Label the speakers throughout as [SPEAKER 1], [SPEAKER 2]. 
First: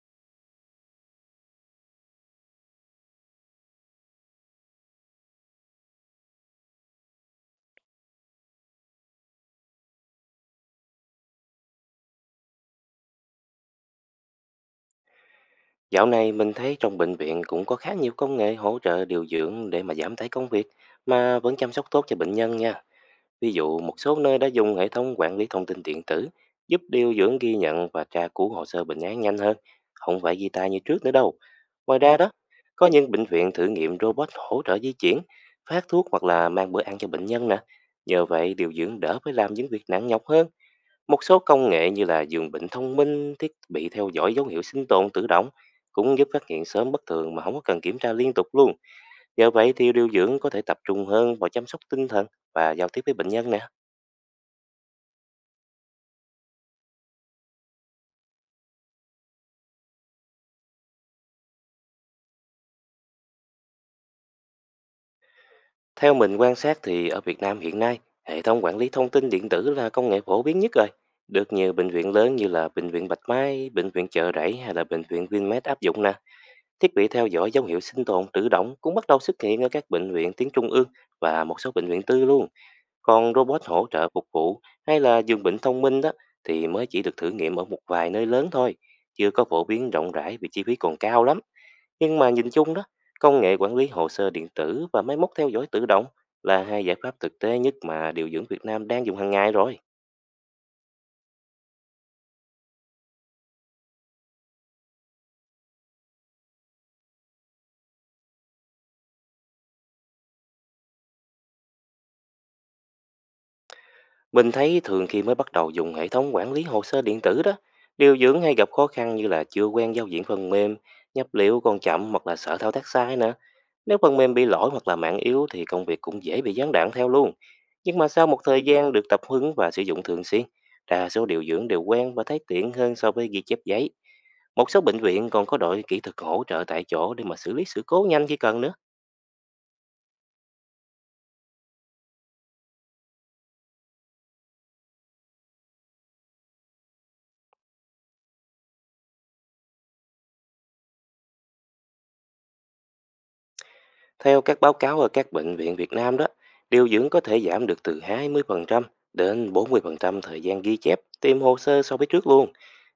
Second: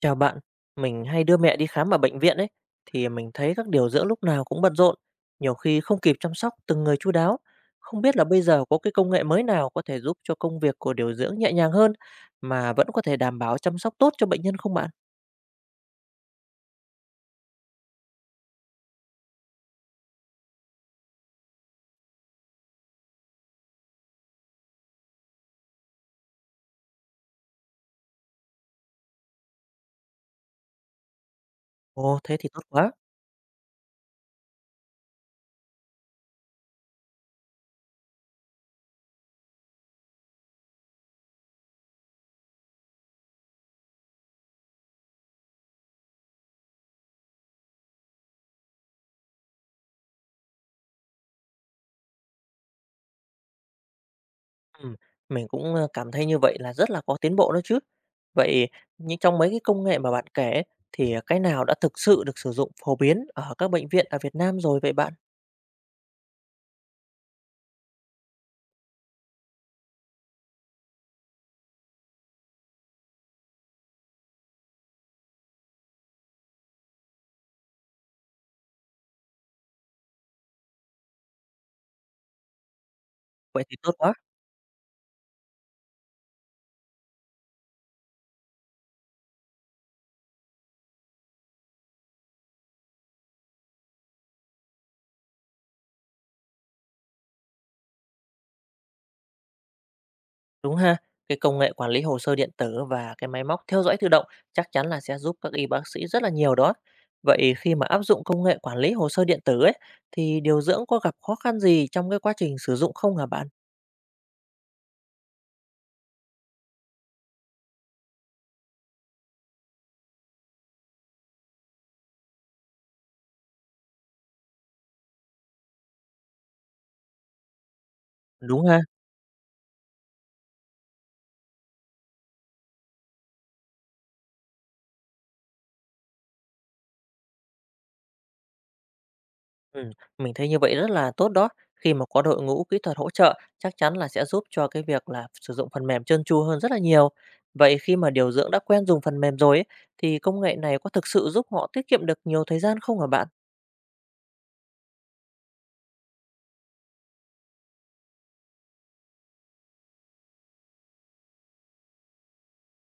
[SPEAKER 1] Chào bạn, mình hay đưa mẹ đi khám ở bệnh viện ấy, thì mình thấy các điều dưỡng lúc nào cũng bận rộn, nhiều khi không kịp chăm sóc từng người chu đáo. Không biết là bây giờ có cái công nghệ mới nào có thể giúp cho công việc của điều dưỡng nhẹ nhàng hơn mà vẫn có thể đảm bảo chăm sóc tốt cho bệnh nhân không bạn?
[SPEAKER 2] Dạo này mình thấy trong bệnh viện cũng có khá nhiều công nghệ hỗ trợ điều dưỡng để mà giảm tải công việc mà vẫn chăm sóc tốt cho bệnh nhân nha. Ví dụ một số nơi đã dùng hệ thống quản lý thông tin điện tử giúp điều dưỡng ghi nhận và tra cứu hồ sơ bệnh án nhanh hơn, không phải ghi tay như trước nữa đâu. Ngoài ra
[SPEAKER 1] Ồ,
[SPEAKER 2] đó,
[SPEAKER 1] thế thì tốt
[SPEAKER 2] có
[SPEAKER 1] quá.
[SPEAKER 2] những bệnh viện thử nghiệm robot hỗ trợ di chuyển, phát thuốc hoặc là mang bữa ăn cho bệnh nhân nè. Nhờ vậy điều dưỡng đỡ phải làm những việc nặng nhọc hơn. Một số công nghệ như là giường bệnh thông minh, thiết bị theo dõi dấu hiệu sinh tồn tự động cũng giúp phát hiện sớm bất thường mà không có cần kiểm tra liên tục luôn. Nhờ vậy thì điều dưỡng có thể tập trung hơn vào chăm sóc tinh thần và giao tiếp với bệnh nhân nè.
[SPEAKER 1] Ừ, mình cũng cảm thấy như vậy là rất là có tiến bộ đó chứ. Vậy nhưng trong mấy cái công nghệ mà bạn kể ấy, thì cái nào đã thực sự được sử dụng phổ biến ở các bệnh viện ở Việt Nam rồi vậy bạn?
[SPEAKER 2] Theo mình quan sát thì ở Việt Nam hiện nay, hệ thống quản lý thông tin điện tử là công nghệ phổ biến nhất rồi. Được nhiều bệnh viện lớn như là Bệnh viện Bạch Mai, Bệnh viện Chợ Rẫy hay là Bệnh viện Vinmed áp dụng nè. Thiết bị theo dõi dấu hiệu sinh tồn tự động cũng bắt đầu xuất hiện ở các bệnh viện tuyến trung ương và một số bệnh viện tư luôn. Còn robot
[SPEAKER 1] Vậy thì
[SPEAKER 2] hỗ
[SPEAKER 1] tốt
[SPEAKER 2] trợ
[SPEAKER 1] quá.
[SPEAKER 2] phục vụ hay là giường bệnh thông minh đó thì mới chỉ được thử nghiệm ở một vài nơi lớn thôi, chưa có phổ biến rộng rãi vì chi phí còn cao lắm. Nhưng mà nhìn chung đó, công nghệ quản lý hồ sơ điện tử và máy móc theo dõi tự động là hai giải pháp thực tế nhất mà điều dưỡng Việt Nam đang dùng hàng ngày rồi.
[SPEAKER 1] Đúng ha, cái công nghệ quản lý hồ sơ điện tử và cái máy móc theo dõi tự động chắc chắn là sẽ giúp các y bác sĩ rất là nhiều đó. Vậy khi mà áp dụng công nghệ quản lý hồ sơ điện tử ấy, thì điều dưỡng có gặp khó khăn gì trong cái quá trình sử dụng không hả bạn?
[SPEAKER 2] Mình thấy thường khi mới bắt đầu dùng hệ thống quản lý hồ sơ điện tử đó, điều dưỡng hay gặp khó khăn như là chưa quen giao diện phần mềm, nhập liệu còn chậm hoặc là sợ thao tác sai nè. Nếu phần mềm bị lỗi hoặc là mạng yếu thì công việc cũng dễ bị gián đoạn theo luôn. Nhưng mà sau một thời
[SPEAKER 1] Đúng ha,
[SPEAKER 2] gian được tập huấn và sử dụng thường xuyên, đa số điều dưỡng đều quen và thấy tiện hơn so với ghi chép giấy. Một số bệnh viện còn có đội kỹ thuật hỗ trợ tại chỗ để mà xử lý sự cố nhanh khi cần nữa.
[SPEAKER 1] ừ, mình thấy như vậy rất là tốt đó. Khi mà có đội ngũ kỹ thuật hỗ trợ, chắc chắn là sẽ giúp cho cái việc là sử dụng phần mềm trơn tru hơn rất là nhiều. Vậy khi mà điều dưỡng đã quen dùng phần mềm rồi ấy, thì công nghệ này có thực sự giúp họ tiết kiệm được nhiều thời gian không hả bạn?
[SPEAKER 2] Theo các báo cáo ở các bệnh viện Việt Nam đó, điều dưỡng có thể giảm được từ 20% đến 40% thời gian ghi chép, tìm hồ sơ so với trước luôn.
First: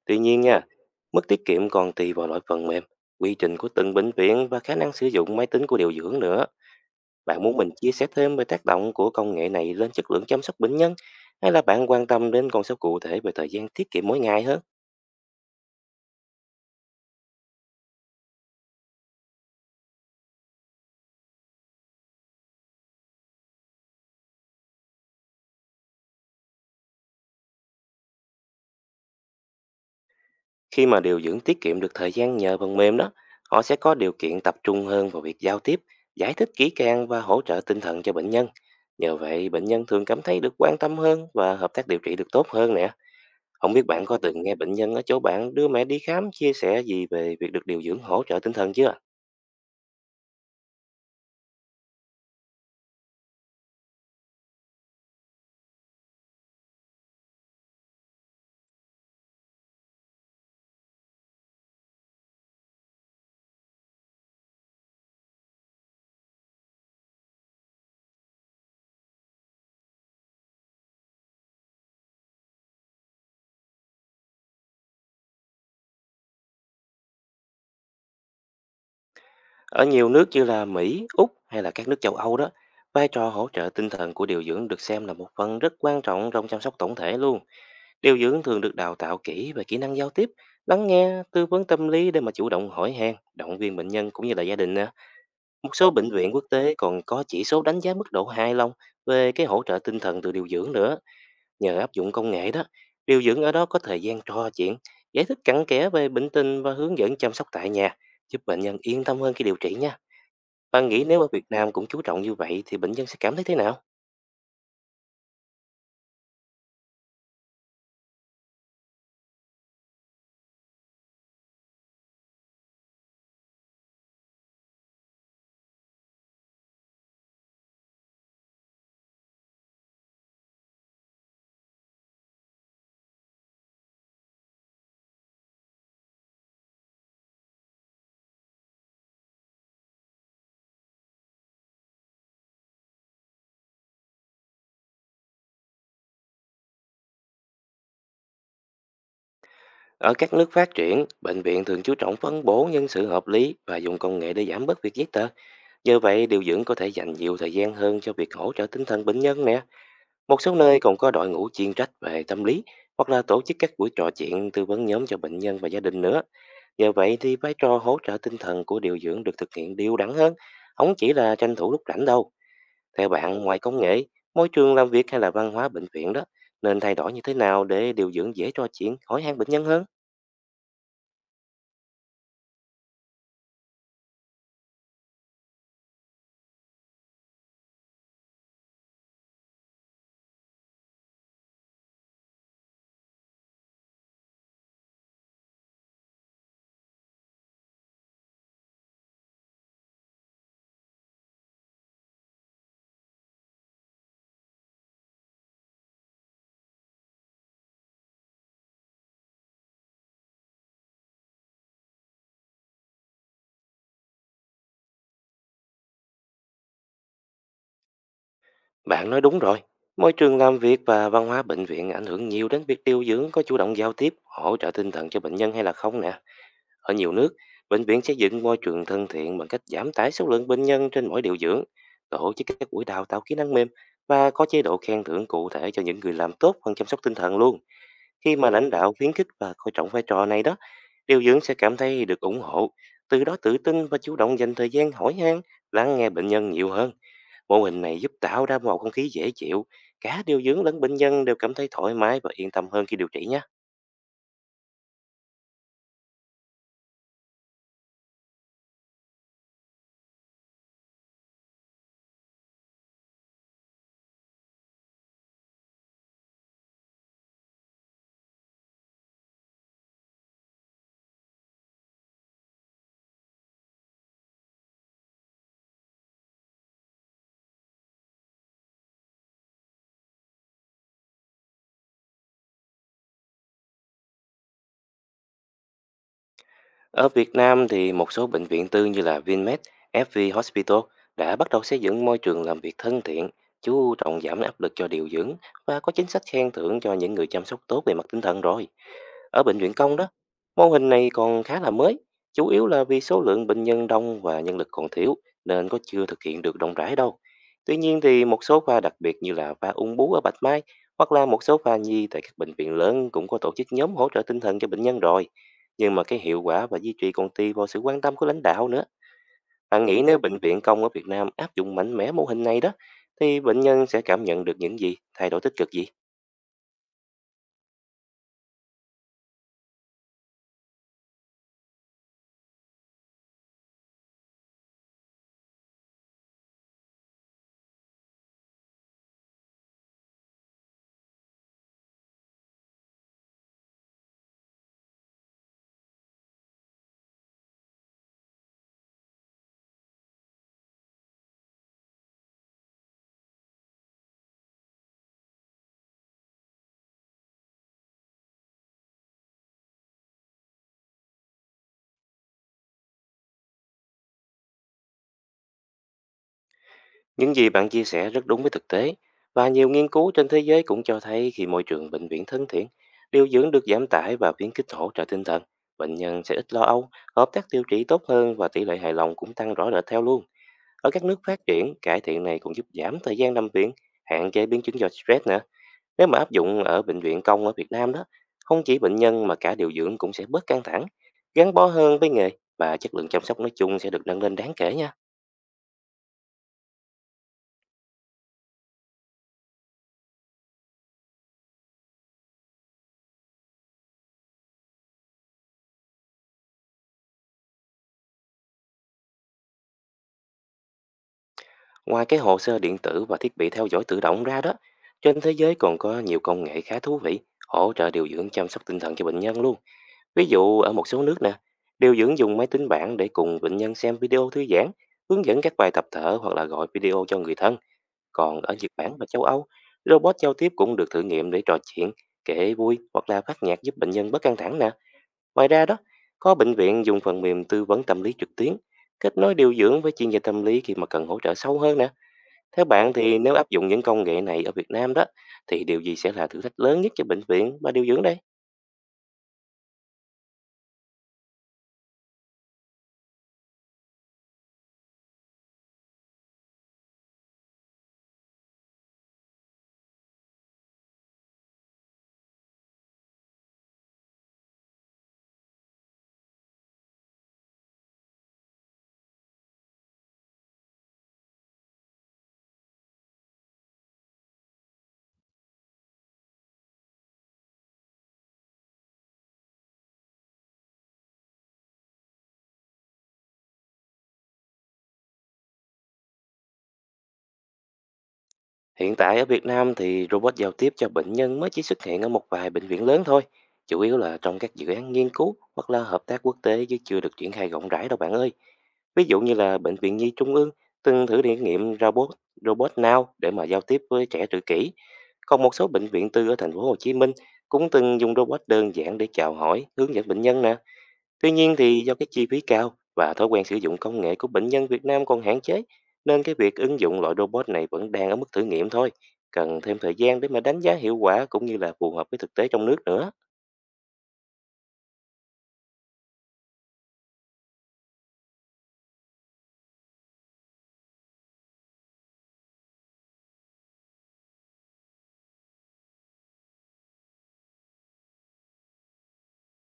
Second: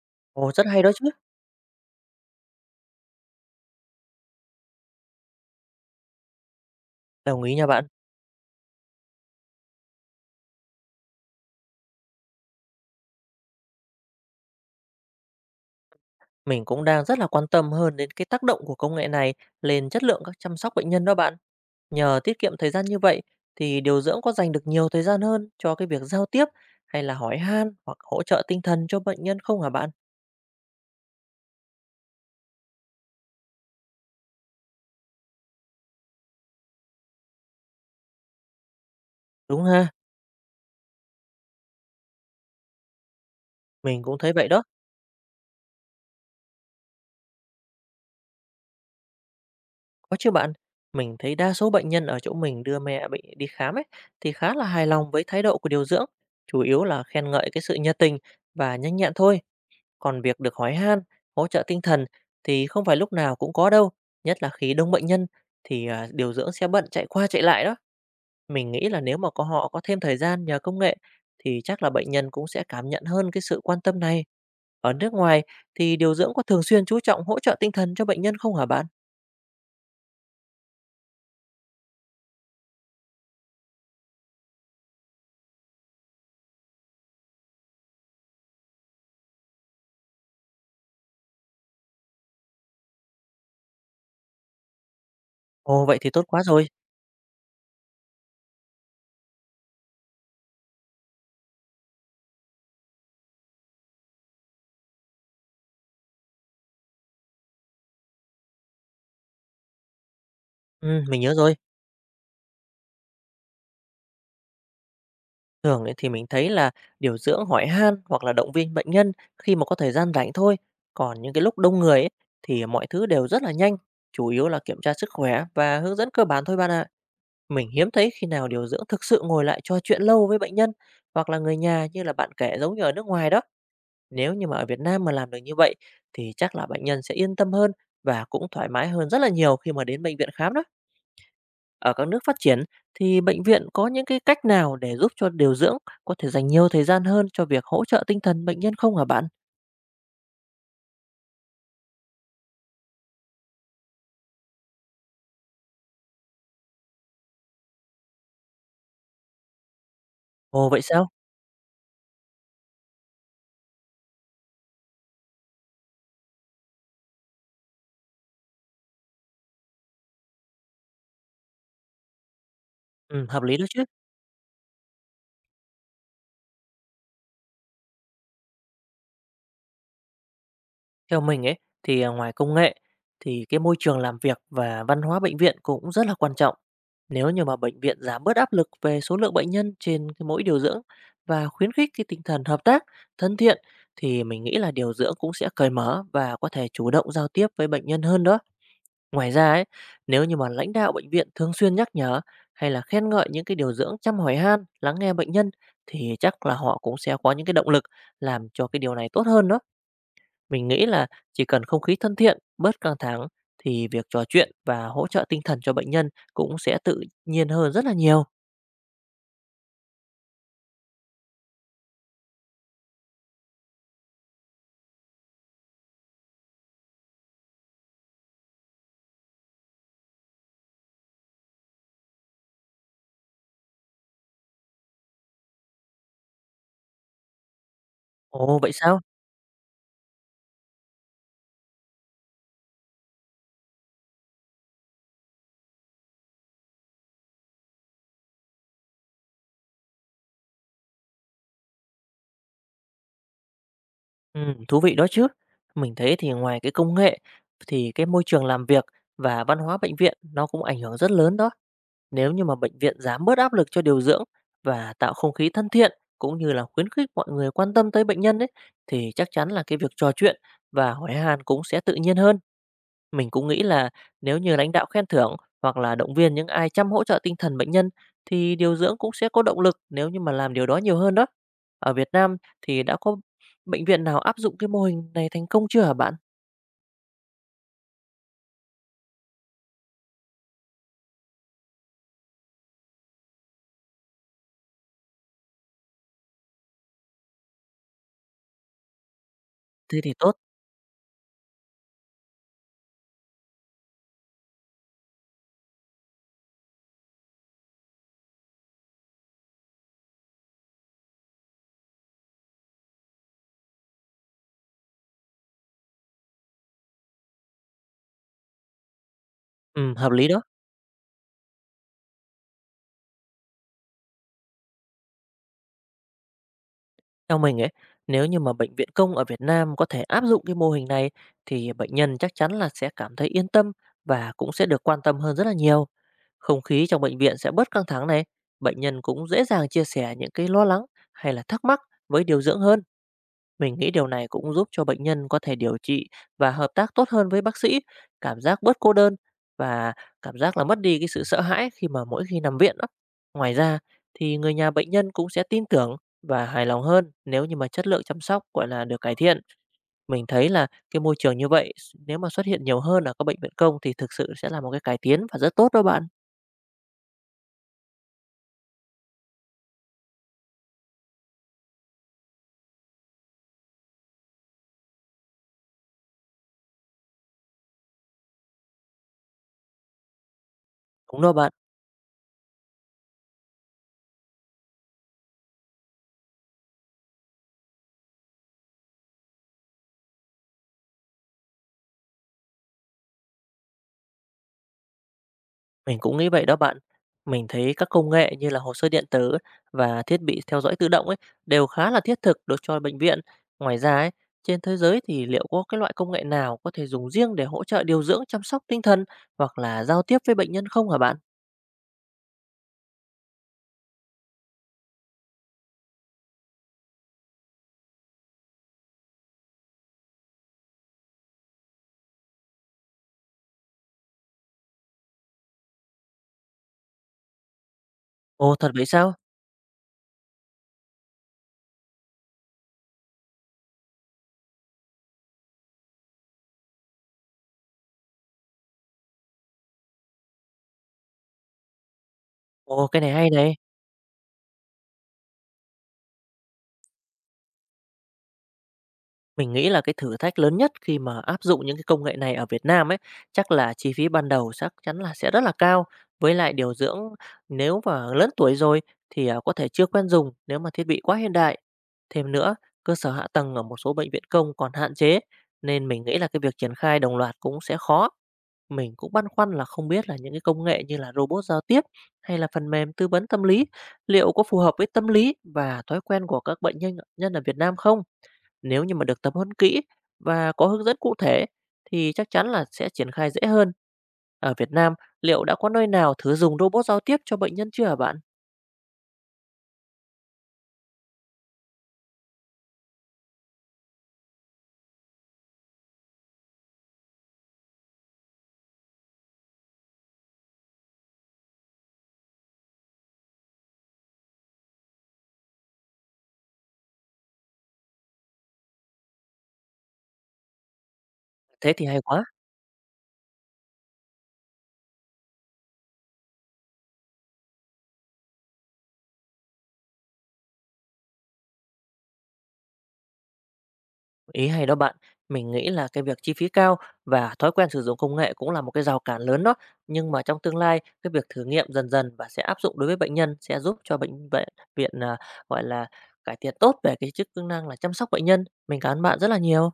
[SPEAKER 2] Tuy nhiên
[SPEAKER 1] Ồ,
[SPEAKER 2] nha,
[SPEAKER 1] rất hay đó chứ.
[SPEAKER 2] mức tiết kiệm còn tùy vào loại phần mềm, quy trình của từng bệnh viện và khả năng sử dụng máy tính của điều dưỡng nữa.
[SPEAKER 1] Đồng
[SPEAKER 2] Bạn
[SPEAKER 1] ý
[SPEAKER 2] muốn
[SPEAKER 1] nha
[SPEAKER 2] mình
[SPEAKER 1] bạn.
[SPEAKER 2] chia sẻ thêm về tác động của công nghệ này lên chất lượng chăm sóc bệnh nhân hay là bạn quan tâm đến con số cụ thể về thời gian tiết kiệm mỗi ngày hơn?
[SPEAKER 1] Mình cũng đang rất là quan tâm hơn đến cái tác động của công nghệ này lên chất lượng các chăm sóc bệnh nhân đó bạn. Nhờ tiết kiệm thời gian như vậy thì điều dưỡng có dành được nhiều thời gian hơn cho cái việc giao tiếp hay là hỏi han hoặc hỗ trợ tinh thần cho bệnh nhân không hả bạn?
[SPEAKER 2] Khi mà điều dưỡng tiết kiệm được thời gian nhờ phần mềm đó, họ sẽ có điều kiện tập trung hơn vào việc giao tiếp, giải thích kỹ càng và hỗ trợ tinh thần cho bệnh nhân. Nhờ vậy,
[SPEAKER 1] Đúng
[SPEAKER 2] bệnh nhân
[SPEAKER 1] ha,
[SPEAKER 2] thường cảm thấy được quan tâm hơn và hợp tác điều trị được tốt hơn nè. Không biết
[SPEAKER 1] mình
[SPEAKER 2] bạn có
[SPEAKER 1] cũng thấy
[SPEAKER 2] từng
[SPEAKER 1] vậy
[SPEAKER 2] nghe
[SPEAKER 1] đó,
[SPEAKER 2] bệnh nhân ở chỗ bạn đưa mẹ đi khám chia sẻ gì về việc được điều dưỡng hỗ trợ tinh thần chưa?
[SPEAKER 1] có chứ bạn. Mình thấy đa số bệnh nhân ở chỗ mình đưa mẹ bị đi khám ấy thì khá là hài lòng với thái độ của điều dưỡng, chủ yếu là khen ngợi cái sự nhiệt tình và nhanh nhẹn thôi. Còn việc được hỏi han, hỗ trợ tinh thần thì không phải lúc nào cũng có đâu, nhất là khi đông bệnh nhân thì, điều dưỡng sẽ bận chạy qua chạy lại đó. Mình nghĩ là nếu mà có họ có thêm thời gian nhờ công nghệ thì chắc là bệnh nhân cũng sẽ cảm nhận hơn cái sự quan tâm này. Ở nước ngoài thì điều dưỡng có thường xuyên chú trọng hỗ trợ tinh thần cho bệnh nhân không hả bạn?
[SPEAKER 2] Ở nhiều nước như là Mỹ, Úc hay là các nước châu Âu đó, vai trò hỗ trợ tinh thần của điều dưỡng được xem là một phần rất quan trọng trong chăm sóc tổng thể luôn. Điều dưỡng thường được đào tạo kỹ về kỹ năng giao tiếp, lắng nghe, tư vấn tâm lý để mà chủ động hỏi han, động viên bệnh nhân cũng như là gia đình nè. Một
[SPEAKER 1] Ồ,
[SPEAKER 2] số
[SPEAKER 1] vậy thì
[SPEAKER 2] bệnh
[SPEAKER 1] tốt
[SPEAKER 2] viện
[SPEAKER 1] quá
[SPEAKER 2] quốc
[SPEAKER 1] rồi.
[SPEAKER 2] tế còn có chỉ số đánh giá mức độ hài lòng về cái hỗ trợ tinh thần từ điều dưỡng nữa, nhờ áp dụng công nghệ đó. Điều dưỡng ở đó có thời gian trò chuyện, giải thích cặn kẽ về bệnh tình và hướng dẫn chăm sóc tại nhà, giúp bệnh nhân yên tâm hơn khi điều trị nha. Bạn nghĩ
[SPEAKER 1] Mình
[SPEAKER 2] nếu ở
[SPEAKER 1] nhớ
[SPEAKER 2] Việt
[SPEAKER 1] rồi.
[SPEAKER 2] Nam cũng chú trọng như vậy thì bệnh nhân sẽ cảm thấy thế nào?
[SPEAKER 1] Thường ấy thì mình thấy là điều dưỡng hỏi han hoặc là động viên bệnh nhân khi mà có thời gian rảnh thôi. Còn những cái lúc đông người ấy, thì mọi thứ đều rất là nhanh, chủ yếu là kiểm tra sức khỏe và hướng dẫn cơ bản thôi bạn ạ. Mình hiếm thấy khi nào điều dưỡng thực sự ngồi lại trò chuyện lâu với bệnh nhân hoặc là người nhà như là bạn kể giống như ở nước ngoài đó. Nếu như mà ở Việt Nam mà làm được như vậy thì chắc là bệnh nhân sẽ yên tâm hơn và cũng thoải mái hơn rất là nhiều khi mà đến bệnh viện khám đó. Ở các nước phát triển thì bệnh viện có những cái cách nào để giúp cho điều dưỡng có thể dành nhiều thời gian hơn cho việc hỗ trợ tinh thần bệnh nhân không hả bạn?
[SPEAKER 2] Ở các nước phát triển, bệnh viện thường chú trọng phân bố nhân sự hợp lý và dùng công nghệ để giảm bớt việc giấy tờ. Nhờ vậy, điều dưỡng có thể dành nhiều thời gian hơn cho việc hỗ trợ tinh thần bệnh nhân nè. Một số
[SPEAKER 1] Ồ
[SPEAKER 2] nơi
[SPEAKER 1] vậy
[SPEAKER 2] còn
[SPEAKER 1] sao?
[SPEAKER 2] có đội ngũ chuyên trách về tâm lý hoặc là tổ chức các buổi trò chuyện tư vấn nhóm cho bệnh nhân và gia đình nữa. Nhờ vậy thì vai trò hỗ trợ tinh thần của điều dưỡng được thực hiện đều đặn hơn, không chỉ là tranh thủ lúc rảnh đâu. Theo
[SPEAKER 1] Ừ, hợp
[SPEAKER 2] bạn,
[SPEAKER 1] lý
[SPEAKER 2] ngoài
[SPEAKER 1] đó
[SPEAKER 2] công
[SPEAKER 1] chứ.
[SPEAKER 2] nghệ, môi trường làm việc hay là văn hóa bệnh viện đó, nên thay đổi như thế nào để điều dưỡng dễ trò chuyện, hỏi han bệnh nhân hơn?
[SPEAKER 1] Theo mình ấy thì ngoài công nghệ thì cái môi trường làm việc và văn hóa bệnh viện cũng rất là quan trọng. Nếu như mà bệnh viện giảm bớt áp lực về số lượng bệnh nhân trên cái mỗi điều dưỡng và khuyến khích cái tinh thần hợp tác, thân thiện thì mình nghĩ là điều dưỡng cũng sẽ cởi mở và có thể chủ động giao tiếp với bệnh nhân hơn đó. Ngoài ra ấy, nếu như mà lãnh đạo bệnh viện thường xuyên nhắc nhở hay là khen ngợi những cái điều dưỡng chăm hỏi han, lắng nghe bệnh nhân thì chắc là họ cũng sẽ có những cái động lực làm cho cái điều này tốt hơn đó. Mình nghĩ là chỉ cần không khí thân thiện, bớt căng thẳng thì việc trò chuyện và hỗ trợ tinh thần cho bệnh nhân cũng sẽ tự nhiên hơn rất là nhiều.
[SPEAKER 2] Bạn nói đúng rồi. Môi trường làm việc và văn hóa bệnh viện ảnh hưởng nhiều đến việc điều dưỡng có chủ động giao tiếp, hỗ trợ tinh thần cho bệnh nhân hay là không nè. Ở nhiều nước, bệnh viện xây dựng môi trường thân thiện bằng cách giảm tải số lượng bệnh nhân trên mỗi điều dưỡng, tổ chức các buổi đào tạo kỹ năng mềm và có chế độ khen thưởng cụ thể cho những người làm tốt phần chăm sóc tinh thần luôn. Khi mà
[SPEAKER 1] Ồ vậy
[SPEAKER 2] lãnh đạo
[SPEAKER 1] sao?
[SPEAKER 2] khuyến khích và coi trọng vai trò này đó, điều dưỡng sẽ cảm thấy được ủng hộ, từ đó tự tin và chủ động dành thời gian hỏi han, lắng nghe bệnh nhân nhiều hơn. Mô hình này giúp tạo ra bầu không khí dễ chịu, cả điều dưỡng lẫn bệnh nhân đều cảm thấy thoải mái và yên tâm hơn khi điều trị nhé.
[SPEAKER 1] Ừ, thú vị đó chứ. Mình thấy thì ngoài cái công nghệ thì cái môi trường làm việc và văn hóa bệnh viện nó cũng ảnh hưởng rất lớn đó. Nếu như mà bệnh viện dám bớt áp lực cho điều dưỡng và tạo không khí thân thiện cũng như là khuyến khích mọi người quan tâm tới bệnh nhân ấy thì chắc chắn là cái việc trò chuyện và hỏi han cũng sẽ tự nhiên hơn. Mình cũng nghĩ là nếu như lãnh đạo khen thưởng hoặc là động viên những ai chăm hỗ trợ tinh thần bệnh nhân thì điều dưỡng cũng sẽ có động lực nếu như mà làm điều đó nhiều hơn đó. Ở Việt Nam thì đã có bệnh viện nào áp dụng cái mô hình này thành công chưa hả bạn?
[SPEAKER 2] Ở Việt Nam thì một số bệnh viện tư như là Vinmed, FV Hospital đã bắt đầu xây dựng môi trường làm việc thân thiện, chú trọng giảm áp lực cho điều dưỡng và có chính sách khen thưởng cho những người chăm sóc tốt về mặt tinh thần rồi. Ở bệnh viện công
[SPEAKER 1] Thế
[SPEAKER 2] đó,
[SPEAKER 1] thì tốt.
[SPEAKER 2] mô hình này còn khá là mới, chủ yếu là vì số lượng bệnh nhân đông và nhân lực còn thiếu nên có chưa thực hiện được rộng rãi đâu. Tuy nhiên thì một số khoa đặc biệt như là khoa ung bướu ở Bạch Mai hoặc là một số khoa nhi tại các bệnh viện lớn cũng có tổ chức nhóm hỗ trợ tinh thần cho bệnh nhân rồi. Nhưng mà cái hiệu quả và duy trì còn tùy vào sự quan tâm của lãnh đạo nữa. Bạn
[SPEAKER 1] Ừ,
[SPEAKER 2] nghĩ
[SPEAKER 1] hợp
[SPEAKER 2] nếu
[SPEAKER 1] lý
[SPEAKER 2] bệnh
[SPEAKER 1] đó.
[SPEAKER 2] viện công ở Việt Nam áp dụng mạnh mẽ mô hình này đó, thì bệnh nhân sẽ cảm nhận được những gì, thay đổi tích cực gì?
[SPEAKER 1] Theo mình ấy, nếu như mà bệnh viện công ở Việt Nam có thể áp dụng cái mô hình này thì bệnh nhân chắc chắn là sẽ cảm thấy yên tâm và cũng sẽ được quan tâm hơn rất là nhiều. Không khí trong bệnh viện sẽ bớt căng thẳng này, bệnh nhân cũng dễ dàng chia sẻ những cái lo lắng hay là thắc mắc với điều dưỡng hơn. Mình nghĩ điều này cũng giúp cho bệnh nhân có thể điều trị và hợp tác tốt hơn với bác sĩ, cảm giác bớt cô đơn và cảm giác là mất đi cái sự sợ hãi khi mà mỗi khi nằm viện đó. Ngoài ra thì người nhà bệnh nhân cũng sẽ tin tưởng và hài lòng hơn nếu như mà chất lượng chăm sóc gọi là được cải thiện. Mình thấy là cái môi trường như vậy nếu mà xuất hiện nhiều hơn ở các bệnh viện công thì thực sự sẽ là một cái cải tiến và rất tốt đó bạn.
[SPEAKER 2] Những gì bạn chia sẻ rất đúng với thực tế. Và nhiều nghiên cứu trên thế giới cũng cho thấy khi môi trường bệnh viện thân thiện, điều dưỡng được giảm tải và khuyến khích hỗ trợ tinh thần, bệnh nhân sẽ ít lo âu, hợp tác điều trị tốt hơn và tỷ lệ hài lòng cũng tăng rõ rệt theo luôn. Ở các nước
[SPEAKER 1] Đúng đó
[SPEAKER 2] phát
[SPEAKER 1] bạn.
[SPEAKER 2] triển, cải thiện này cũng giúp giảm thời gian nằm viện, hạn chế biến chứng do stress nữa. Nếu mà áp dụng ở bệnh viện công ở Việt Nam đó, không chỉ bệnh nhân mà cả điều dưỡng cũng sẽ bớt căng thẳng, gắn bó hơn với nghề và chất lượng chăm sóc nói chung sẽ được nâng lên đáng kể nha.
[SPEAKER 1] Mình cũng nghĩ vậy đó bạn. Mình thấy các công nghệ như là hồ sơ điện tử và thiết bị theo dõi tự động ấy đều khá là thiết thực đối cho bệnh viện. Ngoài ra ấy, trên thế giới thì liệu có cái loại công nghệ nào có thể dùng riêng để hỗ trợ điều dưỡng chăm sóc tinh thần hoặc là giao tiếp với bệnh nhân không hả bạn?
[SPEAKER 2] Ngoài cái hồ sơ điện tử và thiết bị theo dõi tự động ra đó, trên thế giới còn có nhiều công nghệ khá thú vị hỗ trợ điều dưỡng chăm sóc tinh thần cho bệnh nhân luôn. Ví dụ ở một số nước nè, điều dưỡng dùng máy tính bảng để cùng bệnh nhân xem video thư giãn, hướng dẫn các bài tập thở hoặc là gọi video cho người thân. Còn
[SPEAKER 1] Ồ,
[SPEAKER 2] ở
[SPEAKER 1] thật
[SPEAKER 2] Nhật
[SPEAKER 1] vậy
[SPEAKER 2] Bản và
[SPEAKER 1] sao?
[SPEAKER 2] châu Âu, robot giao tiếp cũng được thử nghiệm để trò chuyện, kể vui hoặc là phát nhạc giúp bệnh nhân bớt căng thẳng nè. Ngoài ra đó, có bệnh viện dùng phần mềm tư vấn tâm lý trực tuyến, kết nối điều dưỡng với chuyên gia tâm lý khi mà cần hỗ trợ sâu hơn nè. Theo
[SPEAKER 1] Ồ,
[SPEAKER 2] bạn
[SPEAKER 1] cái này
[SPEAKER 2] thì
[SPEAKER 1] hay
[SPEAKER 2] nếu áp
[SPEAKER 1] này.
[SPEAKER 2] dụng những công nghệ này ở Việt Nam đó, thì điều gì sẽ là thử thách lớn nhất cho bệnh viện và điều dưỡng đây?
[SPEAKER 1] Mình nghĩ là cái thử thách lớn nhất khi mà áp dụng những cái công nghệ này ở Việt Nam ấy, chắc là chi phí ban đầu chắc chắn là sẽ rất là cao. Với lại điều dưỡng nếu mà lớn tuổi rồi thì, có thể chưa quen dùng nếu mà thiết bị quá hiện đại. Thêm nữa, cơ sở hạ tầng ở một số bệnh viện công còn hạn chế, nên mình nghĩ là cái việc triển khai đồng loạt cũng sẽ khó. Mình cũng băn khoăn là không biết là những cái công nghệ như là robot giao tiếp hay là phần mềm tư vấn tâm lý, liệu có phù hợp với tâm lý và thói quen của các bệnh nhân nhân ở Việt Nam không? Nếu như mà được tập huấn kỹ và có hướng dẫn cụ thể thì chắc chắn là sẽ triển khai dễ hơn. Ở Việt Nam, liệu đã có nơi nào thử dùng robot giao tiếp cho bệnh nhân chưa hả bạn?
[SPEAKER 2] Hiện tại ở Việt Nam thì robot giao tiếp cho bệnh nhân mới chỉ xuất hiện ở một vài bệnh viện lớn thôi, chủ yếu là trong các dự án nghiên cứu hoặc là hợp tác quốc tế chứ chưa được triển khai rộng rãi đâu bạn ơi. Ví dụ như là Bệnh viện Nhi Trung ương từng thử thử nghiệm robot robot Now để mà giao tiếp với trẻ tự kỷ. Còn một số bệnh viện tư ở thành phố Hồ Chí Minh cũng từng dùng robot đơn giản để chào hỏi, hướng dẫn bệnh nhân nè. Tuy nhiên
[SPEAKER 1] Thế
[SPEAKER 2] thì
[SPEAKER 1] thì
[SPEAKER 2] do
[SPEAKER 1] hay
[SPEAKER 2] cái
[SPEAKER 1] quá,
[SPEAKER 2] chi phí cao và thói quen sử dụng công nghệ của bệnh nhân Việt Nam còn hạn chế, nên cái việc ứng dụng loại robot này vẫn đang ở mức thử nghiệm thôi, cần thêm thời gian để mà đánh giá hiệu quả cũng như là phù hợp với thực tế trong nước nữa.
[SPEAKER 1] ý hay đó bạn. Mình nghĩ là cái việc chi phí cao và thói quen sử dụng công nghệ cũng là một cái rào cản lớn đó. Nhưng mà trong tương lai, cái việc thử nghiệm dần dần và sẽ áp dụng đối với bệnh nhân sẽ giúp cho bệnh viện, viện à, gọi là cải thiện tốt về cái chức năng là chăm sóc bệnh nhân. Mình cảm ơn bạn rất là nhiều.